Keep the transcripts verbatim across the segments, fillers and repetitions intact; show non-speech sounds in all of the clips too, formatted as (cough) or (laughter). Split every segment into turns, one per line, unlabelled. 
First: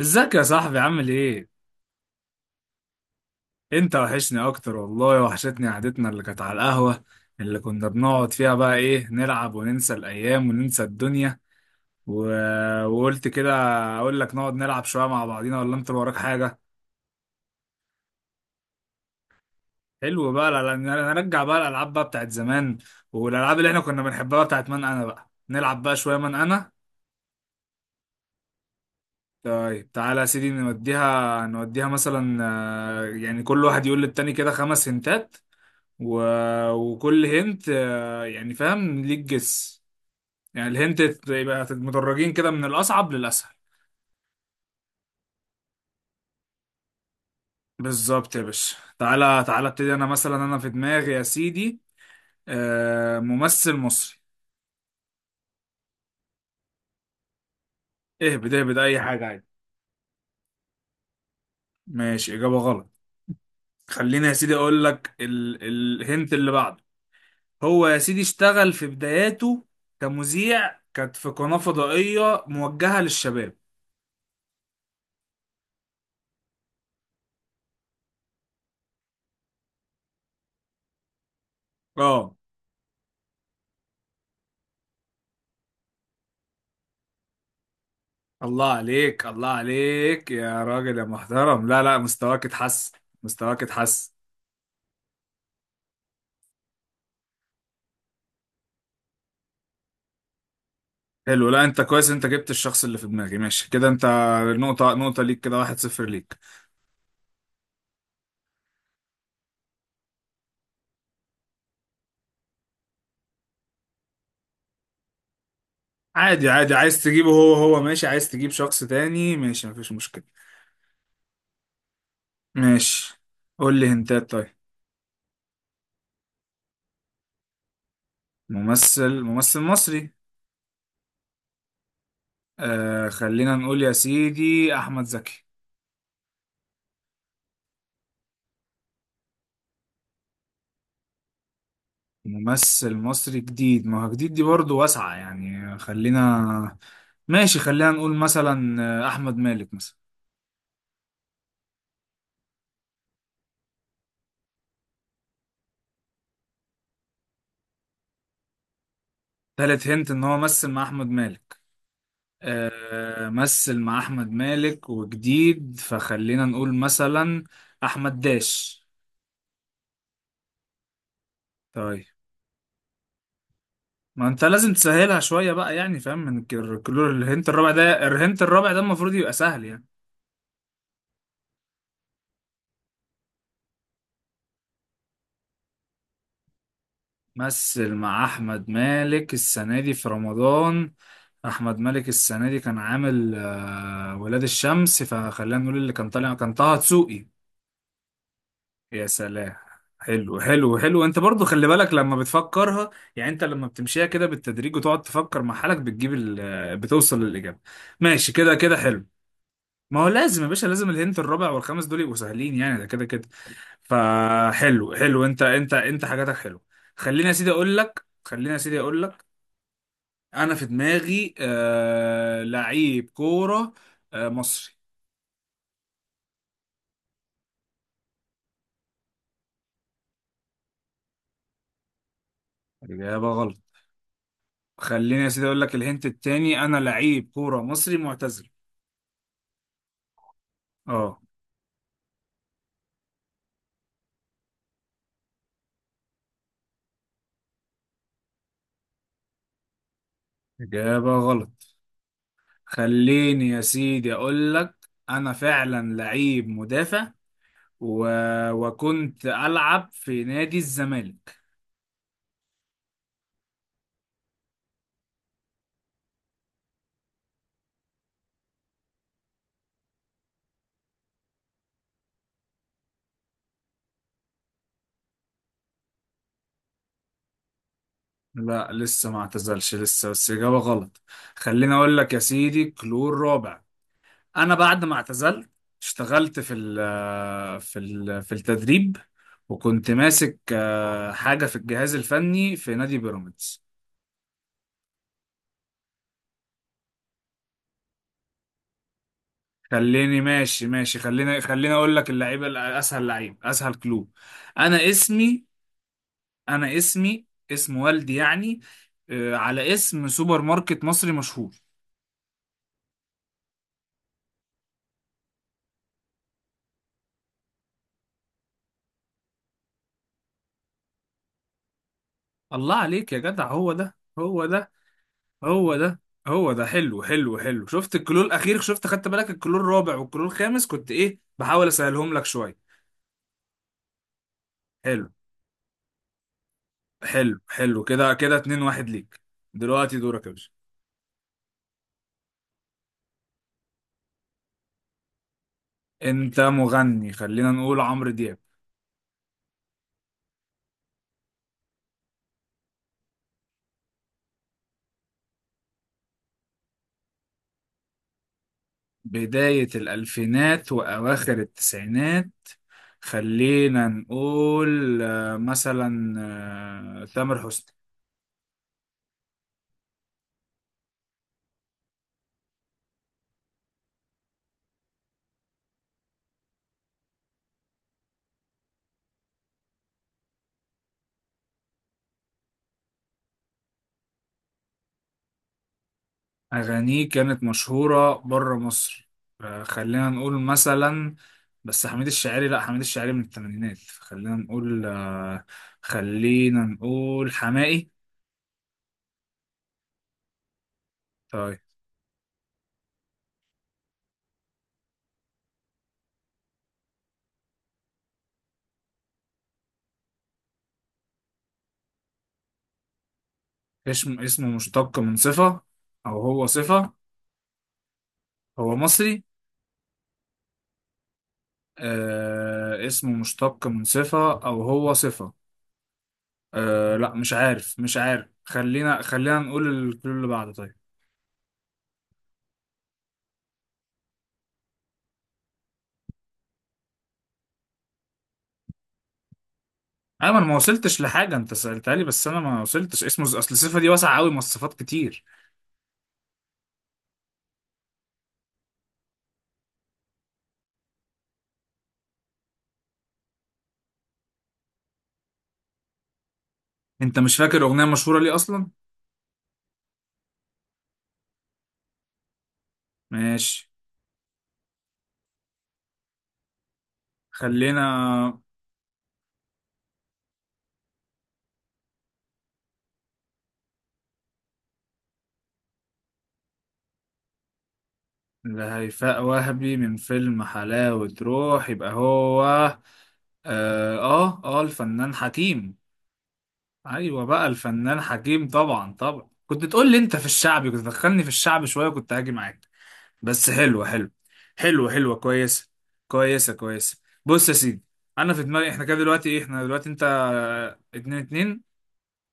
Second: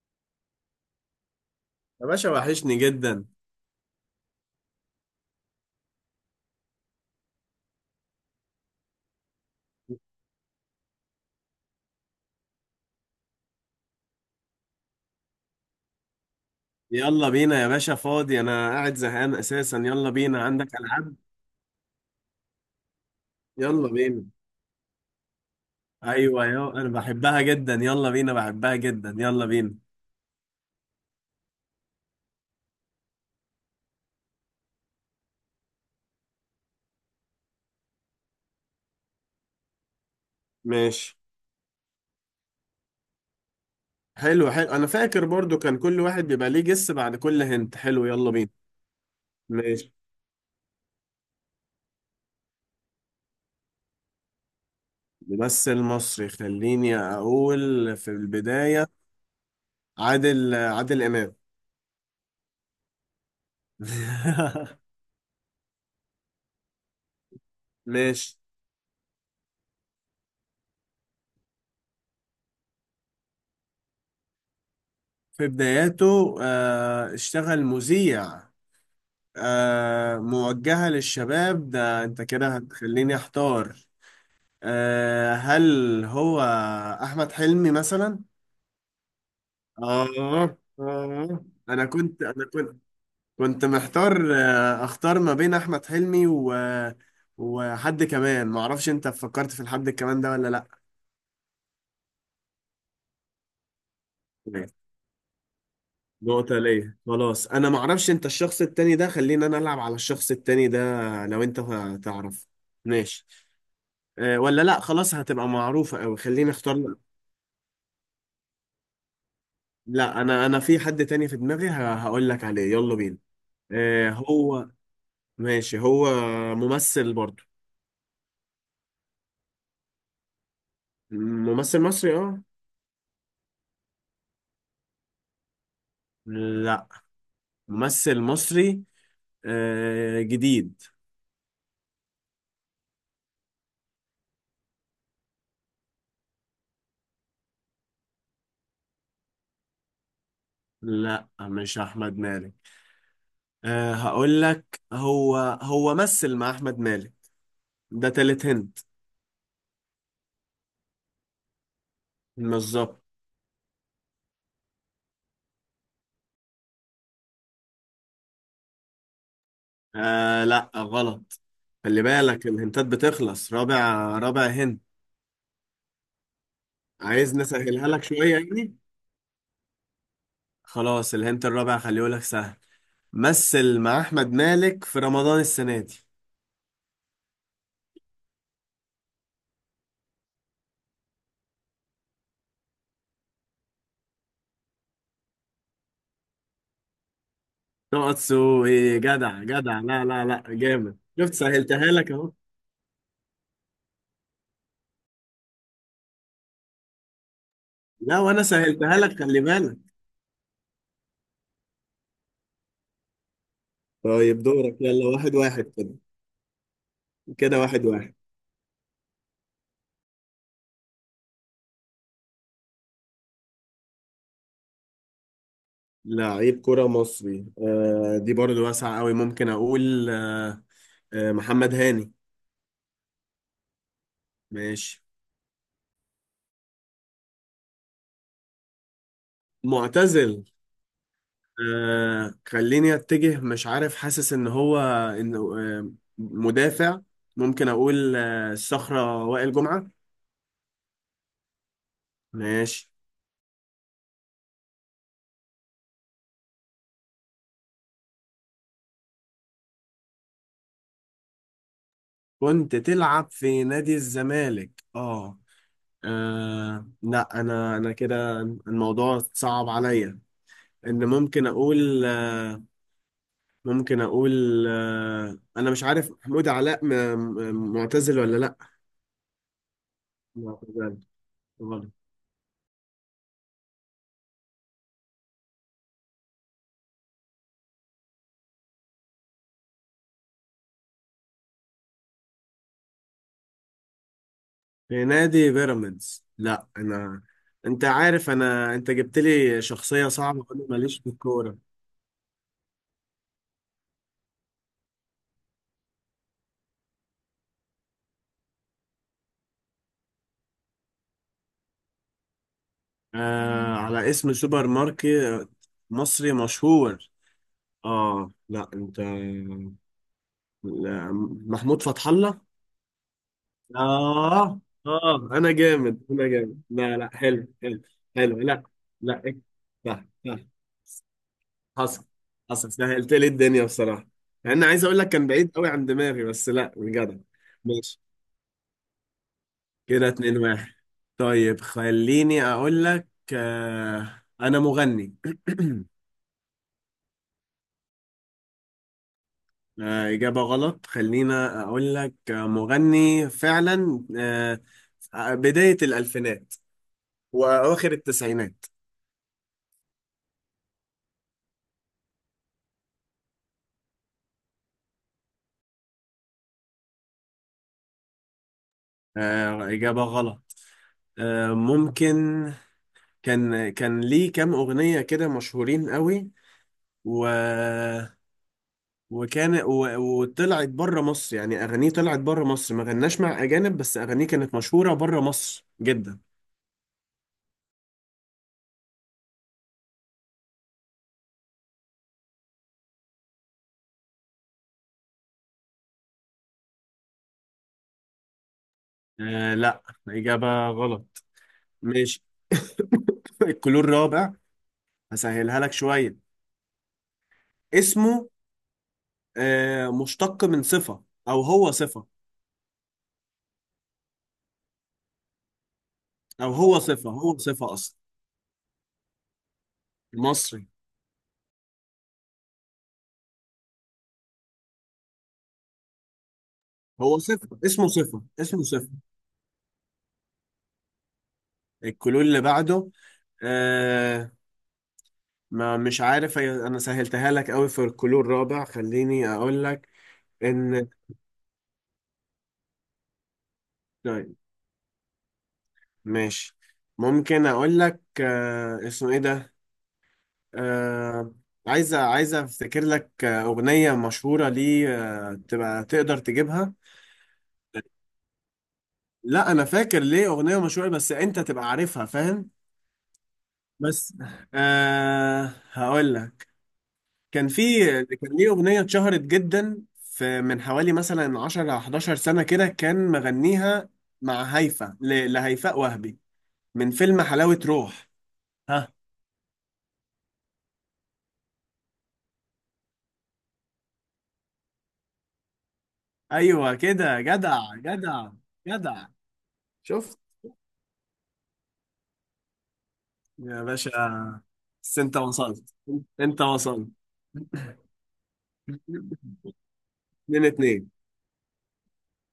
ازيك يا صاحبي عامل ايه؟
يا باشا، وحشني جدا.
انت وحشني اكتر والله وحشتني قعدتنا اللي كانت على القهوة اللي كنا بنقعد فيها بقى ايه نلعب وننسى الايام وننسى الدنيا و... وقلت كده اقول لك نقعد نلعب شوية مع بعضينا ولا انت اللي وراك حاجة؟
يلا بينا يا باشا، فاضي، انا قاعد زهقان اساسا. يلا
حلو
بينا،
بقى لا-
عندك
لا،
العاب؟
نرجع بقى الالعاب بقى بتاعت زمان والالعاب اللي احنا
يلا
كنا
بينا.
بنحبها بتاعت من انا بقى نلعب بقى شوية من
ايوه يا،
انا.
انا بحبها جدا، يلا بينا، بحبها جدا، يلا بينا.
طيب تعالى يا سيدي نوديها نوديها مثلا، آه، يعني كل واحد يقول للتاني كده خمس هنتات. و... وكل هنت آه، يعني فاهم ليك جس، يعني الهنت
ماشي.
يبقى مدرجين كده من الأصعب للأسهل.
حلو حلو، انا فاكر برضو كان كل واحد بيبقى ليه جس بعد كل هنت. حلو، يلا
بالظبط يا
بينا.
باشا، تعالى تعالى
ماشي.
ابتدي. أنا مثلا أنا في دماغي يا سيدي آه، ممثل مصري.
ممثل مصري، خليني اقول في
اهبد اهبد
البداية.
أي حاجة عادي.
عادل عادل امام.
ماشي، إجابة غلط. خليني يا سيدي
(laughs)
أقول لك ال... الهنت اللي بعده. هو يا سيدي
ماشي.
اشتغل في بداياته كمذيع، كانت في قناة فضائية موجهة للشباب.
في بداياته آه، اشتغل مذيع. آه موجهة للشباب؟ ده انت
اه.
كده هتخليني احتار. آه هل هو احمد حلمي مثلا؟
الله عليك الله
آه.
عليك يا راجل يا
آه
محترم، لا
أنا
لا،
كنت أنا
مستواك
كنت
اتحسن، مستواك
كنت
اتحسن.
محتار، آه، أختار ما بين أحمد حلمي و... وحد كمان، معرفش أنت فكرت في الحد كمان ده ولا لأ.
حلو، لا انت كويس، انت جبت الشخص اللي في دماغي، ماشي كده انت.
تمام.
نقطة نقطة ليك، كده واحد صفر ليك.
نقطة ليا. خلاص، أنا معرفش أنت الشخص التاني ده، خلينا أنا ألعب على الشخص التاني ده. لو أنت تعرف. ماشي. أه ولا لأ، خلاص هتبقى معروفة أوي،
عادي
خليني
عادي،
أختار.
عايز تجيبه هو هو ماشي، عايز تجيب شخص تاني ماشي، مفيش
لا،
مشكلة.
انا انا في حد تاني في دماغي، ه- هقول لك عليه. يلا بينا.
ماشي، قول لي
آه
هنتات. طيب،
هو. ماشي. هو ممثل برضو.
ممثل ممثل مصري.
ممثل مصري، اه.
آه خلينا نقول يا سيدي أحمد زكي.
لا، ممثل مصري آه، جديد.
ممثل مصري جديد، ما هو جديد دي برضه واسعة يعني. خلينا ماشي، خلينا نقول مثلا آه، أحمد مالك مثلا.
لا مش احمد مالك. آه هقول لك، هو هو مثل مع احمد مالك. ده تالت هنت.
تالت هنت إن هو مثل مع أحمد مالك.
بالظبط.
أه، مثل مع أحمد مالك وجديد، فخلينا نقول مثلا أحمد داش.
آه لا غلط. خلي
طيب،
بالك، الهنتات بتخلص. رابع.
ما أنت
رابع
لازم
هنت.
تسهلها شوية بقى يعني، فاهم، من الك- كل
عايز
الهنت الرابع
نسهلها لك
ده،
شوية
الهنت الرابع
يعني.
ده المفروض يبقى سهل يعني.
خلاص الهنت الرابع خليه لك سهل. مثل مع احمد مالك في رمضان السنه دي.
مثل مع أحمد مالك السنة دي في رمضان. احمد مالك السنه دي كان عامل آه، ولاد الشمس، فخلينا نقول اللي كان طالع كان طه دسوقي.
نقطسو ايه؟
يا
جدع
سلام.
جدع. لا لا
حلو
لا،
حلو
جامد،
حلو، انت
شفت
برضو خلي
سهلتها
بالك
لك
لما
اهو.
بتفكرها، يعني انت لما بتمشيها كده بالتدريج وتقعد تفكر مع حالك بتجيب ال- آه، بتوصل للاجابه.
لا
ماشي
وانا
كده كده
سهلتها
حلو.
لك، خلي بالك.
ما هو لازم يا باشا، لازم الهنت الرابع والخامس دول يبقوا سهلين يعني ده كده كده.
طيب دورك،
فحلو
يلا
حلو،
واحد
انت
واحد
انت
كده،
انت حاجاتك حلو. خليني يا سيدي
كده
اقول
واحد
لك
واحد.
خليني يا سيدي اقول لك انا في دماغي آه لعيب كوره، آه مصري.
لعيب كرة مصري، آه، دي برضو واسعة قوي. ممكن أقول آه، آه محمد هاني.
اجابه غلط.
ماشي.
خليني يا سيدي اقول لك الهنت التاني، انا لعيب كوره مصري معتزل.
معتزل.
اه.
آه خليني أتجه، مش عارف، حاسس إن هو إنه آه مدافع. ممكن أقول آه الصخرة وائل جمعة.
اجابه غلط.
ماشي.
خليني يا سيدي اقول لك انا فعلا لعيب مدافع، و... وكنت العب في نادي الزمالك.
كنت تلعب في نادي الزمالك، اه. آه، لا، انا انا كده الموضوع صعب عليا. ان ممكن اقول، ممكن اقول آه، انا مش عارف محمود علاء م- م- معتزل ولا لا.
لا لسه ما اعتزلش لسه، بس اجابه
معتزل.
غلط. خليني
غلط.
اقول لك يا سيدي كلور رابع. انا بعد ما اعتزلت اشتغلت في ال في ال في التدريب، وكنت ماسك آه، حاجه في الجهاز الفني في نادي بيراميدز.
في نادي بيراميدز. لا انا، انت عارف، انا انت جبت لي شخصية
خليني
صعبة
ماشي
وانا
ماشي
ماليش في
خلينا
الكورة.
خلينا اقول لك اللعيبه ال- اسهل لعيب اسهل كلوب. انا اسمي انا اسمي اسم والدي يعني، آه، على اسم سوبر ماركت مصري مشهور.
آه على اسم سوبر ماركت مصري مشهور. اه لا انت، لا، محمود فتح الله.
الله عليك يا جدع، هو ده هو
اه.
ده،
اه، انا
هو ده
جامد انا
هو
جامد.
ده.
لا
حلو
لا،
حلو
حلو
حلو،
حلو
شفت الكلور
حلو.
الاخير،
لا
شفت خدت
لا
بالك
إيه.
الكلور الرابع
صح
والكلور
صح.
الخامس كنت ايه بحاول
حصل.
اسهلهم لك شويه.
حصل، سهلت لي الدنيا بصراحه، مع اني عايز اقول
حلو
لك كان بعيد قوي عن دماغي، بس لا بجد.
حلو حلو،
ماشي
كده كده اتنين واحد ليك. دلوقتي
كده
دورك يا
اتنين
باشا.
واحد. طيب خليني اقول لك آه، انا مغني. (clears throat)
انت مغني، خلينا نقول عمرو دياب.
آه اجابه غلط. خلينا اقول لك آه، مغني فعلا، آه آه، بدايه الالفينات وأواخر التسعينات.
بدايه الالفينات واواخر التسعينات، خلينا نقول آه، مثلا آه، تامر حسني.
آه إجابة غلط. آه ممكن، كان كان ليه كام أغنية كده مشهورين قوي، و وكان و... وطلعت بره مصر، يعني أغانيه طلعت بره مصر، ما غناش مع أجانب، بس أغانيه كانت مشهورة بره مصر جدا.
أغانيه كانت مشهورة بره مصر، آه، خلينا نقول مثلا بس حميد الشاعري، لا حميد الشاعري من الثمانينات. خلينا نقول آه، خلينا نقول حماقي.
آه لا، إجابة غلط.
طيب،
ماشي. (laughs) الكلور الرابع، هسهلها لك شوية. اسمه آه مشتق من صفة أو هو صفة.
اسم اسمه مشتق من صفة أو هو
أو هو
صفة.
صفة، هو صفة أصلا.
هو مصري.
مصري.
آه اسمه مشتق من صفة أو هو صفة. آه لا
هو
مش
صفر،
عارف
اسمه
مش
صفر،
عارف،
اسمه صفر.
خلينا خلينا نقول الكل اللي بعده. طيب
الكلور اللي بعده. آه، ما مش عارف هي- انا سهلتها لك قوي في الكلور الرابع. خليني اقول لك
أيمن، ما
ان.
وصلتش لحاجة، أنت سألتها لي بس أنا ما وصلتش، اسمه أصل صفة دي واسعة أوي
طيب.
مواصفات كتير.
ماشي. ممكن اقول لك آه اسمه ايه ده، آه عايزه عايزه افتكر لك آه، اغنيه مشهوره ليه، آه تبقى تقدر تجيبها.
انت مش فاكر اغنيه مشهوره ليه اصلا؟
لا انا فاكر ليه اغنيه مشهوره، بس انت تبقى عارفها، فاهم؟
ماشي
بس آه هقول لك، كان في
خلينا.
كان ليه أغنية اتشهرت جدا في، من حوالي مثلا عشر أو إحداشر سنة كده، كان مغنيها مع هيفا، ل- لهيفاء وهبي، من فيلم حلاوة روح. ها.
لهيفاء وهبي من فيلم حلاوه روح، يبقى هو اه. اه، آه، الفنان حكيم.
أيوة كده
ايوه بقى
جدع
الفنان
جدع
حكيم، طبعا
جدع.
طبعا كنت تقول لي انت
شفت
في الشعبي، كنت تدخلني في الشعب شويه كنت هاجي معاك. بس
يا
حلوه
باشا؟
حلوه، حلوه
بس
حلوه
أنت
كويسه،
وصلت، أنت
كويسه
وصلت.
كويسه. بص يا سيدي، انا في دماغي احنا كده دلوقتي ايه، احنا دلوقتي انت
اتنين
آه،
اتنين.
اتنين اتنين.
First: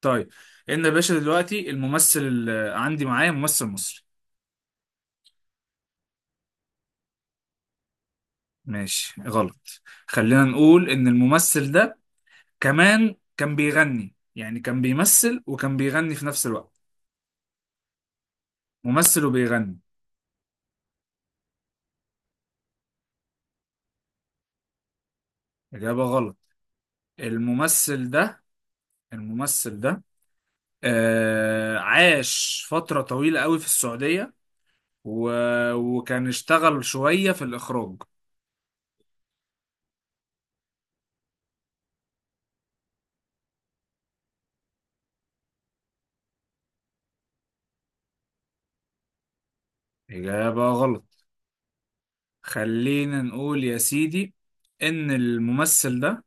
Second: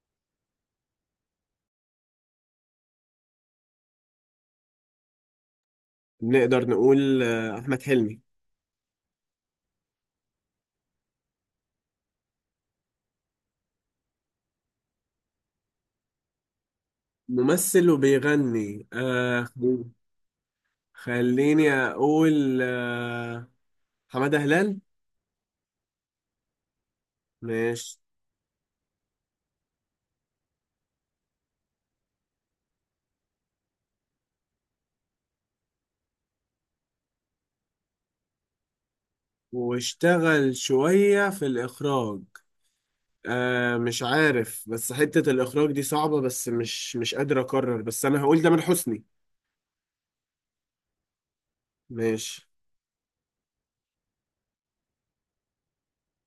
طيب ان يا باشا، دلوقتي الممثل اللي عندي معايا ممثل مصري.
نقدر نقول آه، أحمد حلمي.
ماشي غلط. خلينا نقول ان الممثل ده كمان كان بيغني، يعني كان بيمثل وكان بيغني في نفس الوقت.
ممثل وبيغني،
ممثل
آه
وبيغني.
خليني أقول آه، حمادة هلال.
اجابة غلط.
ماشي،
الممثل ده الممثل ده آه عاش فترة طويلة قوي في السعودية، و... وكان اشتغل شوية في الإخراج.
واشتغل شوية في الإخراج. آه مش عارف، بس حتة الإخراج دي صعبة، بس مش مش قادر أقرر، بس أنا هقول ده من حسني.
إجابة غلط.
ماشي.
خلينا نقول يا سيدي إن الممثل ده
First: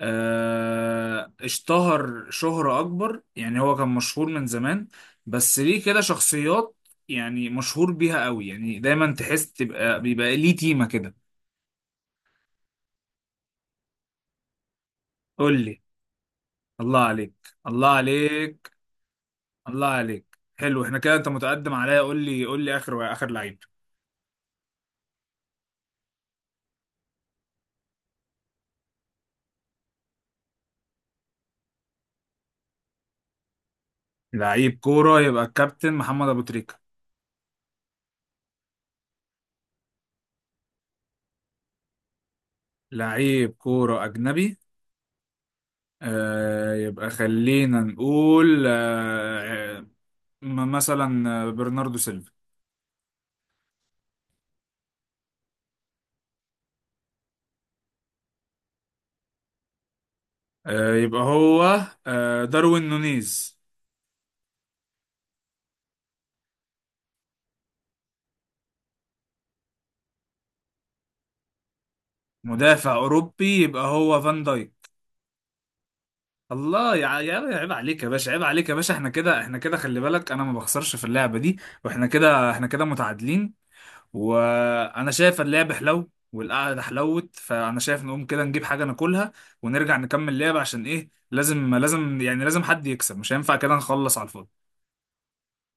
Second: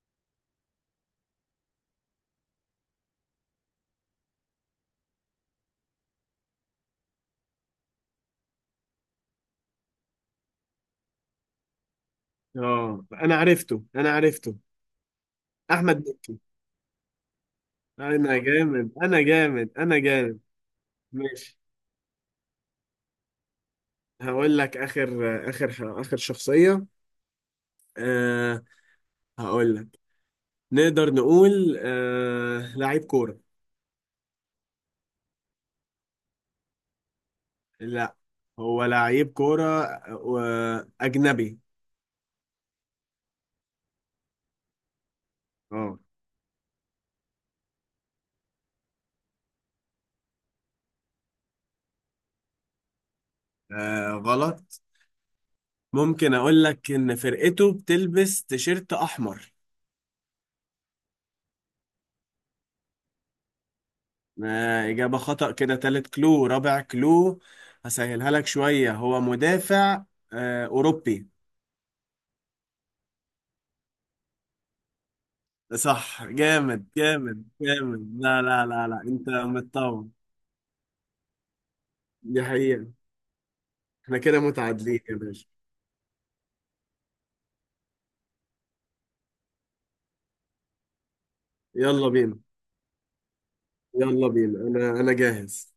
آه، اشتهر شهرة أكبر، يعني هو كان مشهور من زمان بس ليه كده شخصيات يعني مشهور بيها قوي، يعني دايما تحس تبقى بيبقى ليه تيمة كده.
اه أنا عرفته أنا عرفته،
قول لي.
أحمد مكي.
الله عليك، الله
أنا
عليك،
جامد أنا جامد
الله
أنا
عليك،
جامد.
حلو. احنا كده انت
ماشي.
متقدم عليا، قول لي قول لي اخر اخر لعيب.
هقول لك آخر آخر آخر شخصية آه. هقول لك، نقدر نقول آه لعيب كورة.
لعيب كورة، يبقى الكابتن محمد ابو تريكة.
لا، هو لعيب كورة آه، أجنبي.
لعيب كورة اجنبي
اه.
آه، يبقى خلينا نقول آه آه، مثلا آه، برناردو سيلفا.
آه غلط. ممكن اقول لك ان فرقته بتلبس تيشيرت احمر.
آه، يبقى هو آه، داروين نونيز.
آه، اجابة خطأ. كده تالت كلو رابع كلو، هسهلها لك شوية. هو مدافع آه، اوروبي.
مدافع اوروبي، يبقى هو فان دايك.
صح. جامد
الله يا
جامد
يا عيب عليك يا
جامد.
باشا، عيب
لا لا
عليك يا
لا
باشا،
لا،
احنا
انت
كده احنا كده، خلي
متطور.
بالك انا ما بخسرش في اللعبه دي. واحنا
دي
كده احنا كده
حقيقة.
متعادلين.
احنا كده متعادلين
وانا
يا
شايف
باشا.
اللعب حلو والقعده حلوت، فانا شايف نقوم كده نجيب حاجه ناكلها ونرجع نكمل لعب، عشان ايه لازم
يلا
لازم
بينا.
يعني لازم حد يكسب، مش هينفع كده نخلص على
يلا بينا،
الفاضي.
انا انا جاهز.